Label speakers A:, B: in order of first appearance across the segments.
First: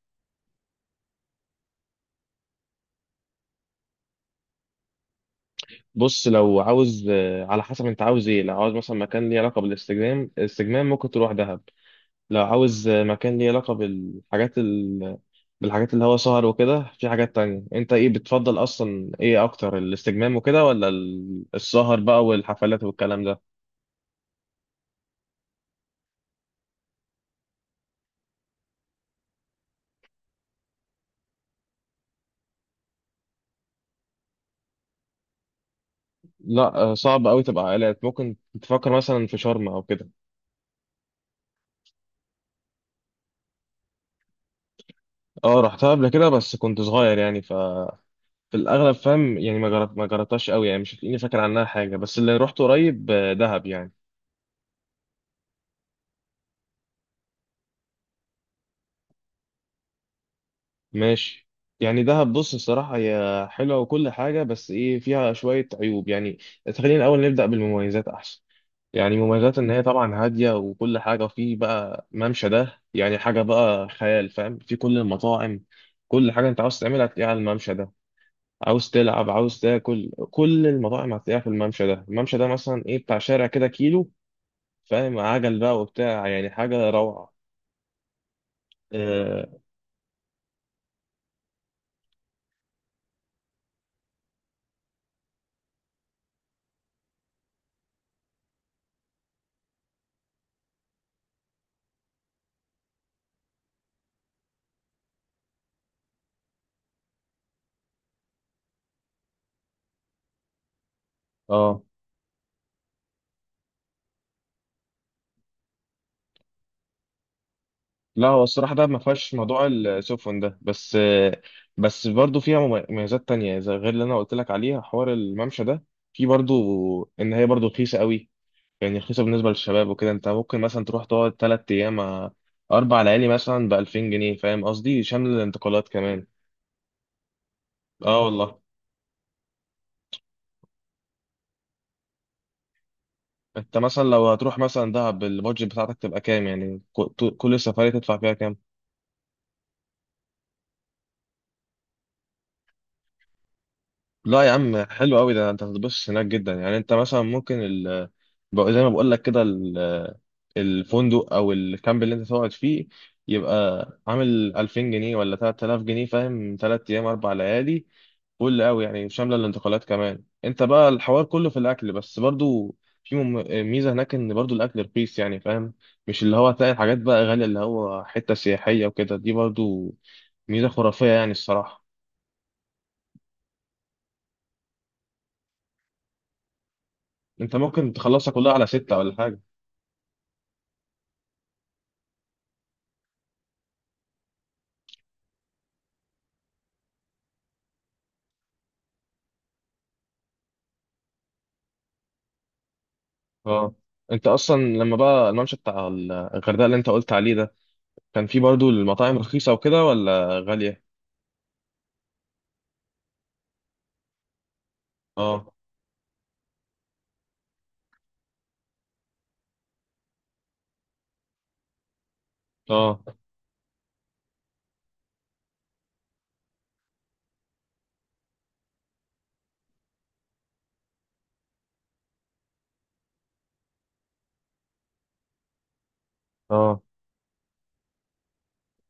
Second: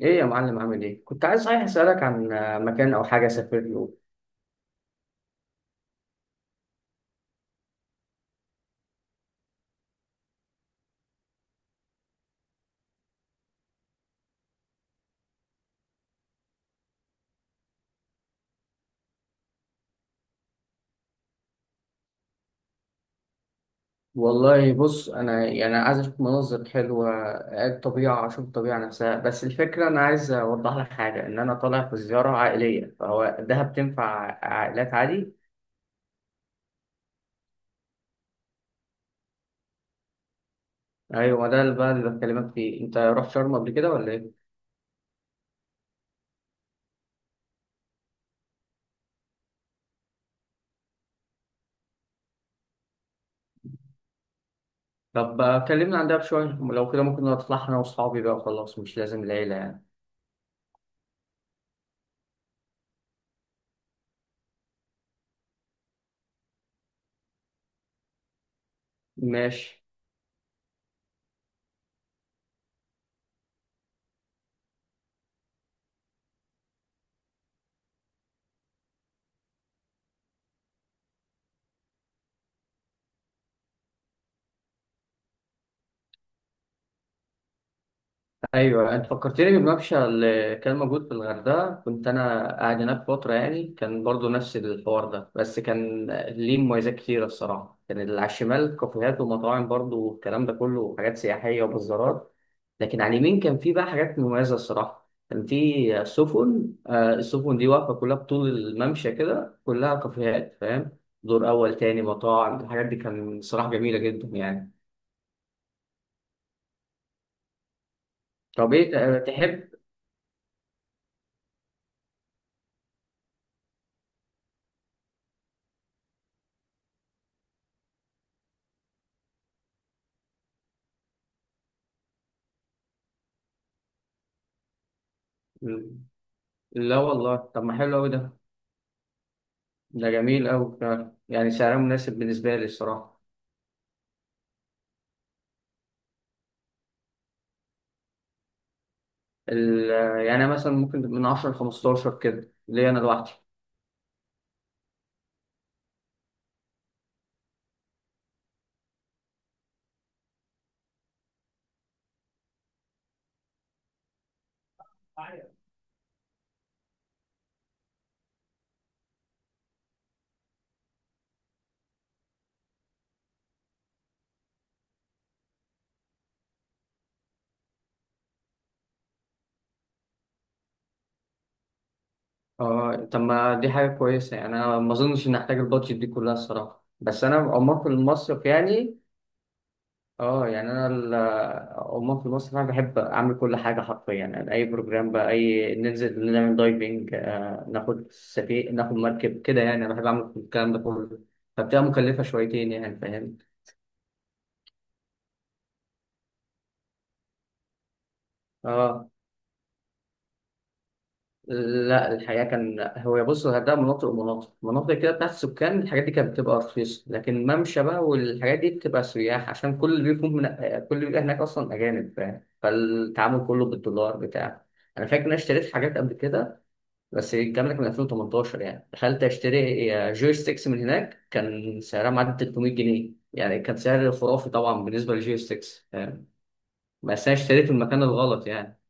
A: ايه يا معلم، عامل ايه؟ كنت عايز صحيح اسالك عن مكان او حاجه اسافر له.
B: بص لو عاوز على حسب انت عاوز ايه. لو عاوز مثلا مكان ليه علاقه بالاستجمام، الاستجمام ممكن تروح دهب. لو عاوز مكان ليه علاقه بالحاجات بالحاجات اللي هو سهر وكده. في حاجات تانية، انت ايه بتفضل اصلا، ايه اكتر، الاستجمام وكده ولا السهر بقى والحفلات والكلام ده؟
A: والله بص انا يعني عايز اشوف مناظر حلوه، الطبيعه، اشوف الطبيعه نفسها. بس الفكره انا عايز اوضح لك حاجه، ان انا طالع في زياره عائليه، فهو دهب تنفع عائلات عادي؟
B: لا صعب قوي تبقى عائلات. ممكن تفكر مثلا في شرم او كده.
A: ايوه ده اللي بقى اللي بكلمك فيه، انت رحت شرم قبل كده ولا ايه؟
B: اه، رحتها قبل كده بس كنت صغير يعني. في الاغلب فاهم يعني ما جربتهاش قوي يعني، مش هتلاقيني فاكر عنها حاجه. بس اللي رحت قريب دهب يعني.
A: طب كلمنا عن دهب شويه لو كده، ممكن نطلع انا واصحابي بقى وخلاص، مش لازم العيله يعني.
B: ماشي. يعني دهب بص الصراحة هي حلوة وكل حاجة، بس إيه فيها شوية عيوب يعني. خلينا الأول نبدأ بالمميزات أحسن. يعني مميزات إن
A: ماشي.
B: هي طبعا هادية وكل حاجة، وفيه بقى ممشى ده يعني حاجة بقى خيال فاهم، في كل المطاعم. كل حاجة أنت عاوز تعملها هتلاقيها على الممشى ده. عاوز تلعب، عاوز تاكل، كل المطاعم هتلاقيها في الممشى ده. الممشى ده مثلا إيه، بتاع شارع كده كيلو فاهم، عجل بقى وبتاع، يعني حاجة روعة.
A: ايوه، انت
B: آه.
A: فكرتني بالممشى اللي كان موجود في الغردقه، كنت انا قاعد هناك فتره يعني، كان برضو نفس الحوار ده، بس كان ليه مميزات كتيره الصراحه. كان اللي على الشمال كافيهات ومطاعم برضو، والكلام ده كله حاجات سياحيه وبازارات. لكن على اليمين كان في بقى حاجات مميزه الصراحه، كان في سفن، السفن دي واقفه كلها بطول الممشى كده، كلها كافيهات، فاهم؟ دور اول،
B: آه.
A: تاني مطاعم، الحاجات دي كان صراحه جميله جدا يعني.
B: لا هو
A: طب
B: الصراحة ده ما
A: ايه
B: فيهاش موضوع
A: تحب؟
B: السفن ده. بس بس برضو فيها مميزات تانية زي غير اللي أنا قلت لك عليها حوار الممشى ده. في برضو إن هي برضو رخيصة قوي. يعني رخيصة بالنسبة للشباب وكده. أنت ممكن مثلا تروح تقعد 3 أيام 4 ليالي مثلا ب2000 جنيه فاهم قصدي، شامل الانتقالات كمان.
A: لا والله، طب ما حلو قوي
B: أه
A: ده.
B: والله.
A: ده جميل أوي فعلا، يعني سعره مناسب بالنسبة لي الصراحة.
B: أنت مثلا لو هتروح مثلا دهب، البادجت بتاعتك تبقى كام؟ يعني كل السفرية تدفع فيها كام؟
A: ال- يعني أنا مثلا ممكن من 10 ل 15 كده ليا أنا لوحدي.
B: لا يا عم، حلو قوي ده. انت هتتبسط هناك جدا. يعني انت مثلا ممكن زي ما بقول لك كده الفندق او الكامب اللي انت تقعد فيه يبقى عامل 2000 جنيه ولا 3000 جنيه فاهم، 3 ايام 4 ليالي. فل قوي يعني، شامله الانتقالات كمان. انت بقى الحوار كله في الاكل بس. برضو في ميزه هناك ان برضو الاكل رخيص يعني فاهم. مش اللي هو هتلاقي الحاجات بقى غاليه اللي هو حته سياحيه وكده. دي برضو ميزه خرافيه يعني الصراحه.
A: اه، طب ما دي حاجة كويسة، يعني أنا ما أظنش إن أحتاج البادجت دي كلها الصراحة، بس أنا
B: انت
A: عموما في
B: ممكن تخلصها
A: المصيف
B: كلها على ستة
A: يعني.
B: ولا حاجه.
A: اه، يعني أنا عموما في المصيف أنا بحب أعمل كل حاجة حرفيا، يعني أي بروجرام بقى، أي ننزل نعمل دايفنج، آه ناخد سفينة، ناخد مركب كده، يعني أنا بحب أعمل الكلام ده كله. فبتبقى مكلفة شويتين يعني، فاهم؟
B: اه، انت اصلا لما بقى الممشى بتاع الغردقه اللي انت قلت عليه ده، كان فيه برضو
A: اه.
B: المطاعم رخيصه وكده ولا غاليه؟
A: لا الحقيقة كان هو بص، الغردقة مناطق ومناطق، مناطق كده بتاعت
B: اه
A: السكان الحاجات دي كانت بتبقى رخيصة، لكن ممشى بقى والحاجات دي بتبقى سياح، عشان كل اللي بيفهم من، كل اللي بيبقى هناك أصلا أجانب، فاهم؟
B: اه
A: فالتعامل كله بالدولار بتاع. أنا فاكر إن أنا اشتريت حاجات قبل كده، بس الكلام ده كان 2018 يعني. دخلت أشتري جوي ستيكس من هناك، كان سعرها معدي 300 جنيه، يعني كان سعر خرافي طبعا بالنسبة للجوي ستيكس، فاهم؟
B: اه.
A: بس أنا اشتريت في المكان الغلط يعني.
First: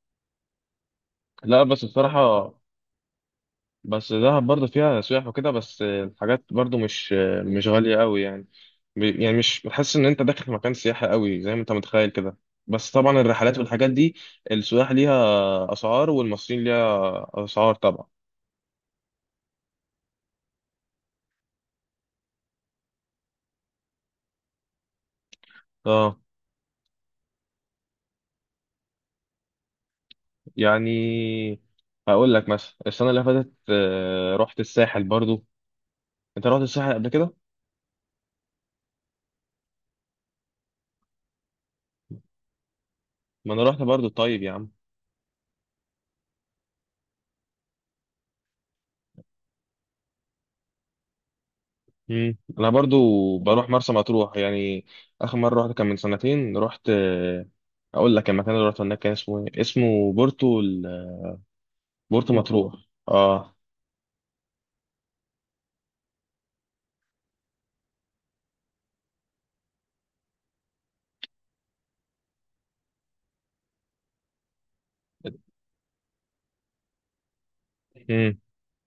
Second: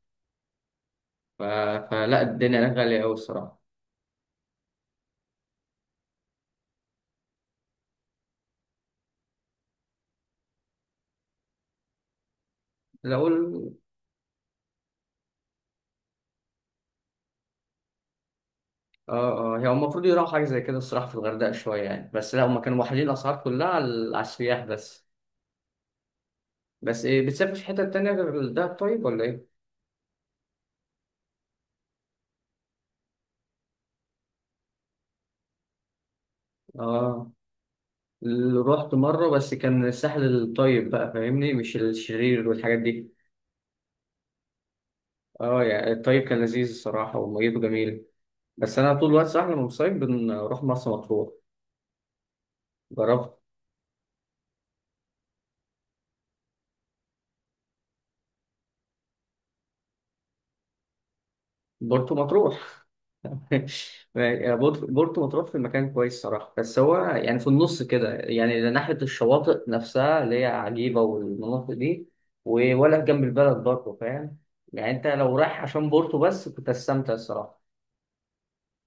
A: ف...
B: لا بس
A: فلا
B: بصراحه.
A: الدنيا هناك غالية أوي الصراحة.
B: بس دهب برضو فيها سياح وكده، بس الحاجات برضو مش غاليه قوي يعني. يعني مش بتحس ان انت داخل في مكان سياحي قوي زي ما انت متخيل كده. بس طبعا
A: لو
B: الرحلات والحاجات دي، السياح ليها اسعار والمصريين ليها اسعار طبعا.
A: اه، اه، هي المفروض يروحوا حاجة زي كده الصراحة في الغردقة شوية يعني، بس لا هما كانوا واحدين الأسعار كلها على، على السياح بس.
B: اه،
A: بس إيه، بتسافر في حتة تانية غير الدهب طيب ولا إيه؟
B: يعني هقول لك مثلا السنة اللي فاتت رحت الساحل برضو. انت رحت الساحل قبل
A: اه،
B: كده؟
A: رحت مرة بس كان الساحل الطيب بقى، فاهمني؟ مش الشرير والحاجات دي.
B: ما انا رحت برضو طيب يا عم.
A: اه، يعني الطيب كان لذيذ الصراحة وميته جميل. بس أنا طول الوقت صح لما بنصيف بنروح مرسى مطروح.
B: انا برضو
A: جربت
B: بروح مرسى مطروح يعني. اخر مرة رحت كان من سنتين. رحت اقول لك المكان اللي رحت هناك كان اسمه ايه؟ اسمه بورتو
A: برضه
B: بورتو مطروح.
A: مطروح.
B: اه.
A: بورتو مطروح في مكان كويس صراحة، بس هو يعني في النص كده، يعني ناحية الشواطئ نفسها اللي هي عجيبة والمناطق دي ولا جنب البلد، برضه فاهم؟ يعني أنت لو رايح عشان بورتو بس كنت هتستمتع الصراحة،
B: مم.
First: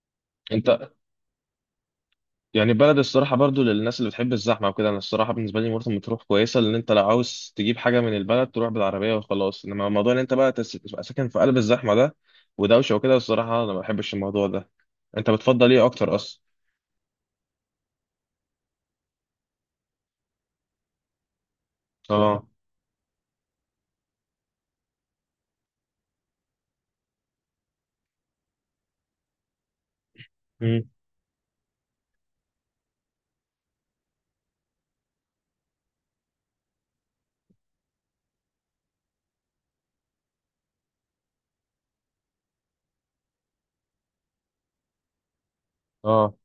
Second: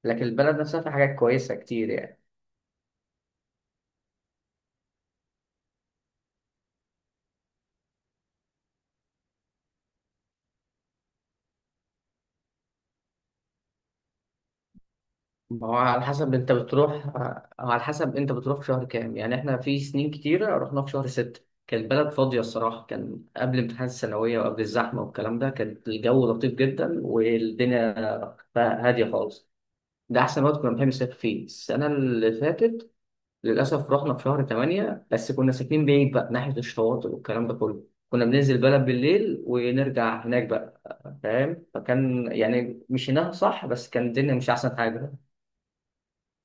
A: لكن البلد
B: انت
A: نفسها في حاجات كويسة كتير يعني.
B: يعني بلد الصراحة برضو للناس اللي بتحب الزحمة وكده. أنا الصراحة بالنسبة لي مرسى مطروح كويسة، لأن أنت لو عاوز تجيب حاجة من البلد تروح بالعربية وخلاص. إنما موضوع إن أنت بقى تبقى ساكن في قلب الزحمة ده ودوشة وكده، الصراحة أنا ما بحبش الموضوع ده. أنت
A: ما
B: بتفضل
A: هو
B: إيه
A: على
B: أكتر
A: حسب
B: أصلا؟
A: انت بتروح، على حسب انت بتروح في شهر كام يعني. احنا في سنين كتيرة رحنا في شهر ستة، كانت البلد فاضية
B: آه.
A: الصراحة، كان قبل امتحانات الثانوية وقبل الزحمة والكلام ده، كان الجو لطيف جدا والدنيا بقى هادية خالص. ده أحسن وقت كنا بنحب
B: مم.
A: نسافر فيه. السنة اللي فاتت للأسف رحنا في شهر تمانية، بس كنا ساكنين بعيد بقى ناحية الشواطئ والكلام ده كله، كنا بننزل البلد بالليل ونرجع هناك بقى، فاهم؟ فكان يعني مشيناها صح، بس كان الدنيا مش أحسن حاجة.
B: آه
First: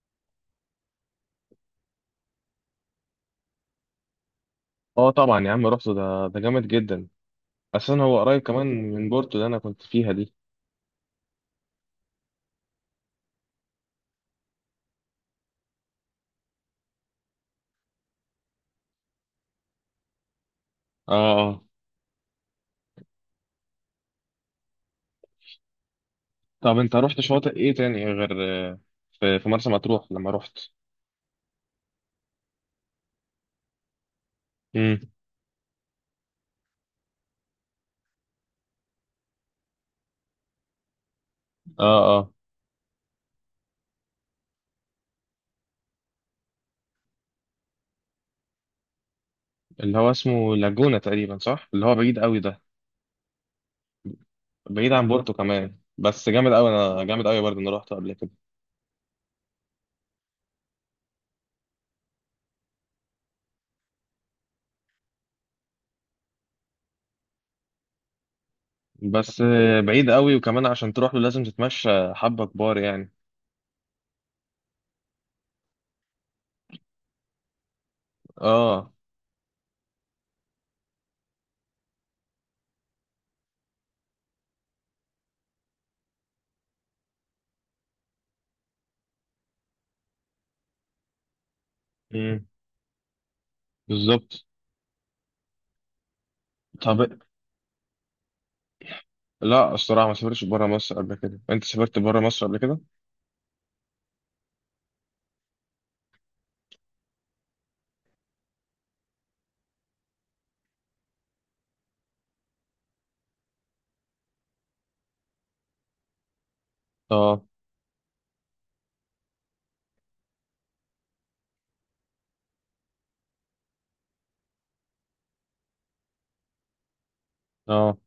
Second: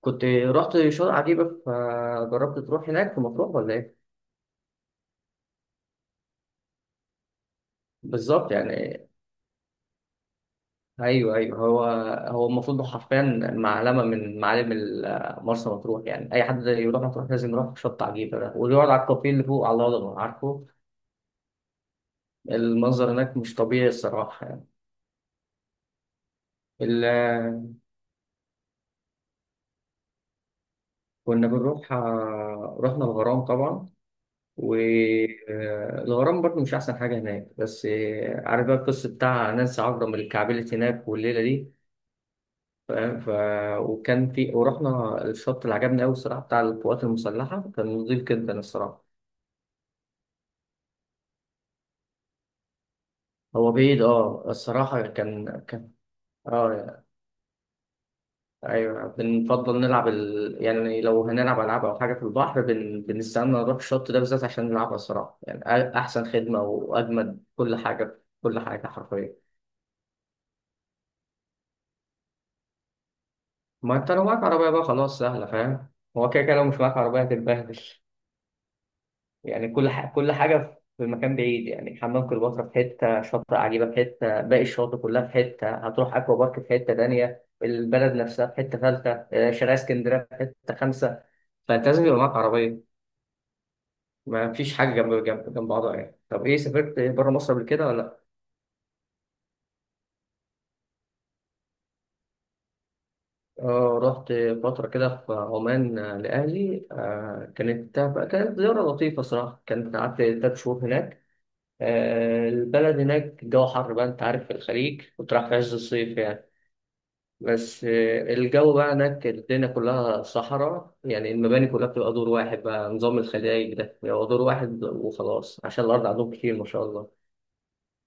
A: كنت رحت شاطئ عجيبة؟ فجربت تروح هناك في مطروح ولا ايه؟
B: آه طبعا يا عم رحت. ده جامد جدا. أساسا هو قريب
A: بالظبط
B: كمان
A: يعني.
B: من بورتو اللي أنا كنت فيها دي.
A: ايوه ايوه، هو هو المفروض حرفيا معلمة من معالم مرسى مطروح، يعني اي حد يروح مطروح لازم يروح شط عجيبة ده ويقعد على الكافيه اللي فوق على الهضبة، عارفه؟
B: آه آه.
A: المنظر هناك مش طبيعي الصراحة يعني.
B: طب أنت
A: ال-
B: رحت شواطئ إيه تاني غير آه، في مرسى مطروح لما رحت؟
A: كنا بنروح، رحنا الغرام طبعا.
B: مم.
A: والغرام برضه مش أحسن حاجة هناك، بس عارف بقى القصة بتاع نانسي عجرم اللي اتكعبلت هناك والليلة دي،
B: آه،
A: فاهم؟ وكان في، ورحنا الشط اللي عجبني قوي الصراحه بتاع القوات المسلحه، كان نضيف جدا الصراحه.
B: اللي هو اسمه لاجونا تقريبا صح، اللي هو بعيد قوي ده؟
A: هو بعيد اه
B: بعيد
A: الصراحه،
B: عن بورتو
A: كان
B: كمان
A: كان،
B: بس جامد قوي.
A: اه
B: انا جامد قوي برضه انا رحته قبل كده.
A: ايوه. يعني لو هنلعب العاب او حاجه في البحر بنستنى نروح الشط ده بالذات عشان نلعبها الصراحه يعني. احسن خدمه واجمد كل حاجه، كل حاجه حرفيا.
B: بس بعيد قوي وكمان عشان تروح له لازم تتمشى حبة كبار يعني.
A: ما انت لو معاك عربيه بقى خلاص سهله، فاهم؟ هو كده كده لو مش معاك عربيه هتتبهدل
B: اه،
A: يعني. كل حاجة في مكان بعيد يعني، حمام كليوباترا في حتة، شاطئ عجيبة في حتة، باقي الشواطئ كلها في حتة، هتروح أكوا بارك في حتة تانية، البلد نفسها في حتة ثالثة، شارع اسكندرية في حتة خامسة، فأنت لازم يبقى معاك
B: امم،
A: عربية.
B: بالظبط.
A: ما فيش حاجة جنب جنب جنب بعضها يعني. طب إيه، سافرت
B: طب
A: بره مصر قبل كده ولا لأ؟
B: لا الصراحة ما سافرتش بره مصر قبل كده. انت سافرت بره مصر قبل كده؟
A: آه رحت فترة كده في عمان، لأهلي، آه كانت كانت زيارة لطيفة صراحة، كانت قعدت تلات شهور هناك. البلد هناك الجو حر بقى، انت عارف في الخليج، كنت رايح في عز الصيف يعني.
B: اه
A: بس الجو بقى هناك الدنيا كلها صحراء يعني، المباني كلها بتبقى دور واحد بقى، نظام الخلايج ده بيبقى دور واحد وخلاص عشان الأرض عندهم كتير ما شاء الله.
B: اه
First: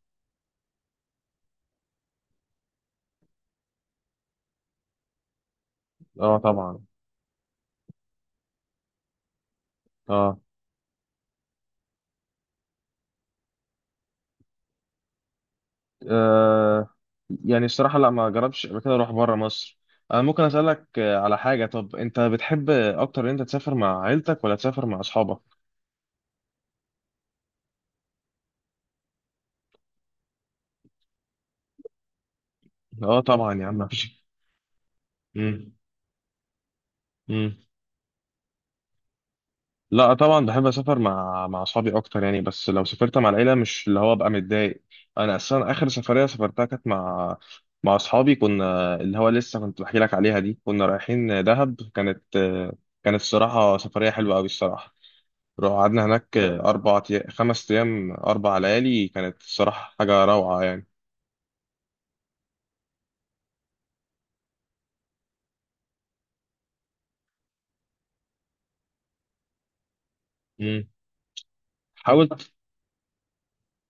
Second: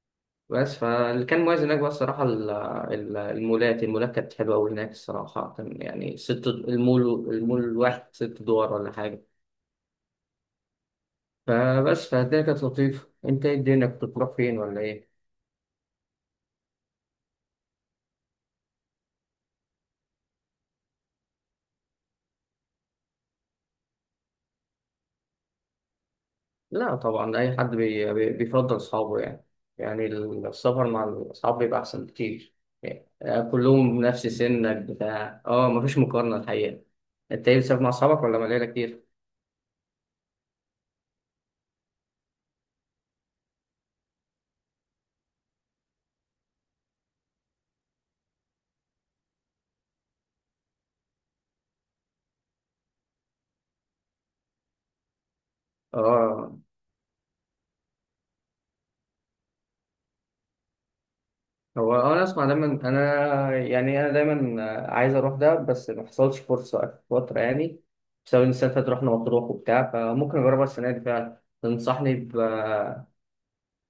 A: بس فاللي كان مميز هناك بقى الصراحة المولات، المولات كانت حلوة أوي هناك الصراحة، كان يعني
B: اه
A: ست
B: طبعا
A: المول. المول الواحد ست دول ولا حاجة.
B: اه
A: فبس فالدنيا كانت لطيفة. أنت إيه، الدنيا كنت بتروح فين ولا إيه؟
B: آه. يعني الصراحة لا، ما جربتش قبل كده اروح بره مصر. انا ممكن اسألك على حاجة؟ طب انت بتحب اكتر ان انت تسافر مع عيلتك ولا تسافر مع اصحابك؟
A: لا طبعا، أي حد بيفضل أصحابه يعني، يعني السفر مع الأصحاب بيبقى أحسن بكتير يعني.
B: اه طبعا يا عم
A: كلهم
B: مفيش.
A: نفس سنك بتاع، اه
B: مم.
A: مفيش مقارنة الحقيقة. أنت
B: مم.
A: إيه، بتسافر مع أصحابك ولا مع العيلة كتير؟
B: لا طبعا بحب اسافر مع اصحابي اكتر يعني. بس لو سافرت مع العيلة مش اللي هو بقى متضايق. انا اصلا اخر سفرية سافرتها كانت مع اصحابي. كنا اللي هو لسه كنت بحكي لك عليها دي، كنا رايحين دهب. كانت الصراحة سفرية حلوة قوي الصراحة. روح قعدنا هناك
A: اه.
B: أربع 5 أيام، 4 ليالي. كانت الصراحة حاجة روعة يعني.
A: هو أنا أسمع دايما، أنا يعني أنا دايما عايز أروح ده، بس ما حصلش فرصة آخر فترة يعني، بسبب إن السنة اللي فاتت رحنا مطروح وبتاع. فممكن أجربها
B: امم
A: السنة دي فعلا، تنصحني
B: حاول.
A: ب،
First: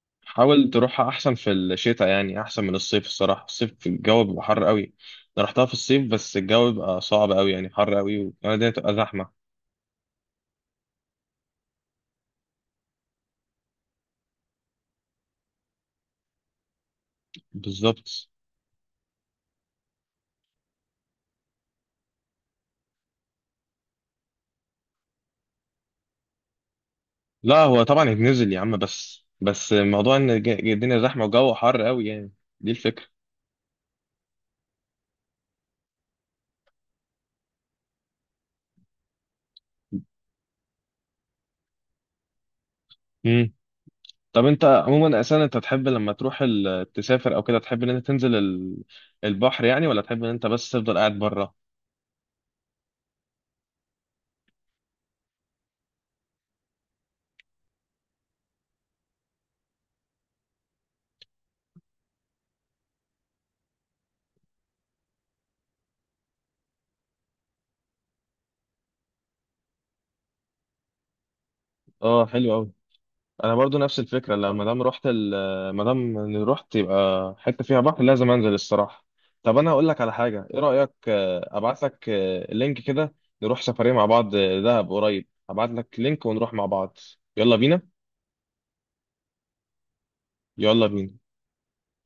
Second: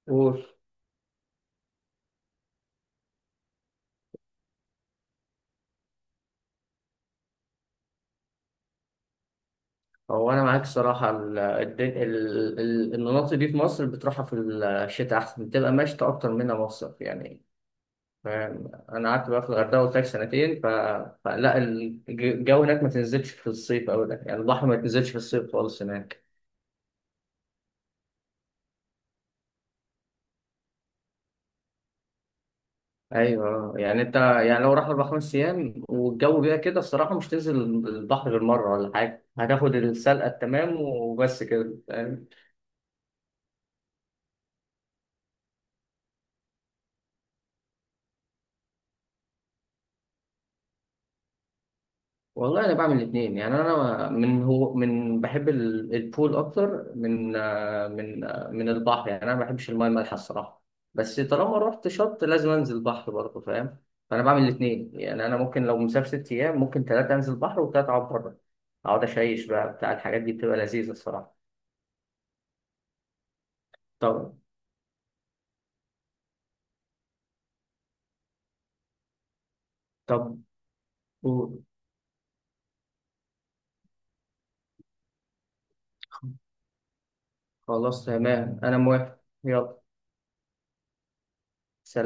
A: قول.
B: حاول تروحها أحسن في الشتاء، يعني أحسن من الصيف الصراحة. الصيف في الجو بيبقى حر قوي. أنا رحتها في الصيف بس الجو بيبقى صعب قوي يعني، حر قوي وكمان الدنيا بتبقى زحمة.
A: هو انا معاك صراحه، المناطق دي في مصر بتروحها في الشتاء احسن، بتبقى مشتى اكتر منها مصيف يعني،
B: بالظبط.
A: فاهم؟ انا قعدت بقى في الغردقه قلت لك سنتين، فلا الجو هناك ما تنزلش في الصيف او ده، يعني البحر ما تنزلش في الصيف خالص هناك.
B: لا هو طبعا يتنزل يا عم، بس موضوع إن الدنيا زحمة وجو حر قوي يعني. دي الفكرة.
A: ايوه يعني، انت يعني لو راح اربع خمس ايام والجو بقى كده الصراحه مش تنزل البحر غير مره ولا حاجه، هتاخد السلقه التمام وبس كده.
B: طب انت عموما اساسا، انت تحب لما تروح تسافر او كده تحب ان انت تنزل البحر يعني، ولا تحب ان انت بس تفضل قاعد بره؟
A: والله انا بعمل الاثنين يعني. انا من هو من بحب البول اكتر من من البحر يعني، انا ما بحبش المايه المالحه الصراحه، بس طالما رحت شط لازم انزل بحر برضه، فاهم؟ فانا بعمل الاثنين يعني. انا ممكن لو مسافر ست ايام ممكن ثلاثه انزل بحر وثلاثه اقعد بره، اقعد اشيش بقى بتاع، الحاجات دي بتبقى لذيذه الصراحه.
B: اه، حلو قوي. انا برضو نفس الفكره.
A: طب،
B: لما دام رحت ما دام إني رحت يبقى حته فيها بحر لازم انزل الصراحه. طب انا هقول لك على
A: طب
B: حاجه. ايه رايك
A: قول.
B: ابعت لك لينك كده؟ نروح سفريه مع بعض دهب قريب. ابعت لك لينك ونروح مع بعض. يلا بينا.
A: خلاص تمام انا موافق، يلا،
B: يلا بينا.
A: سلام.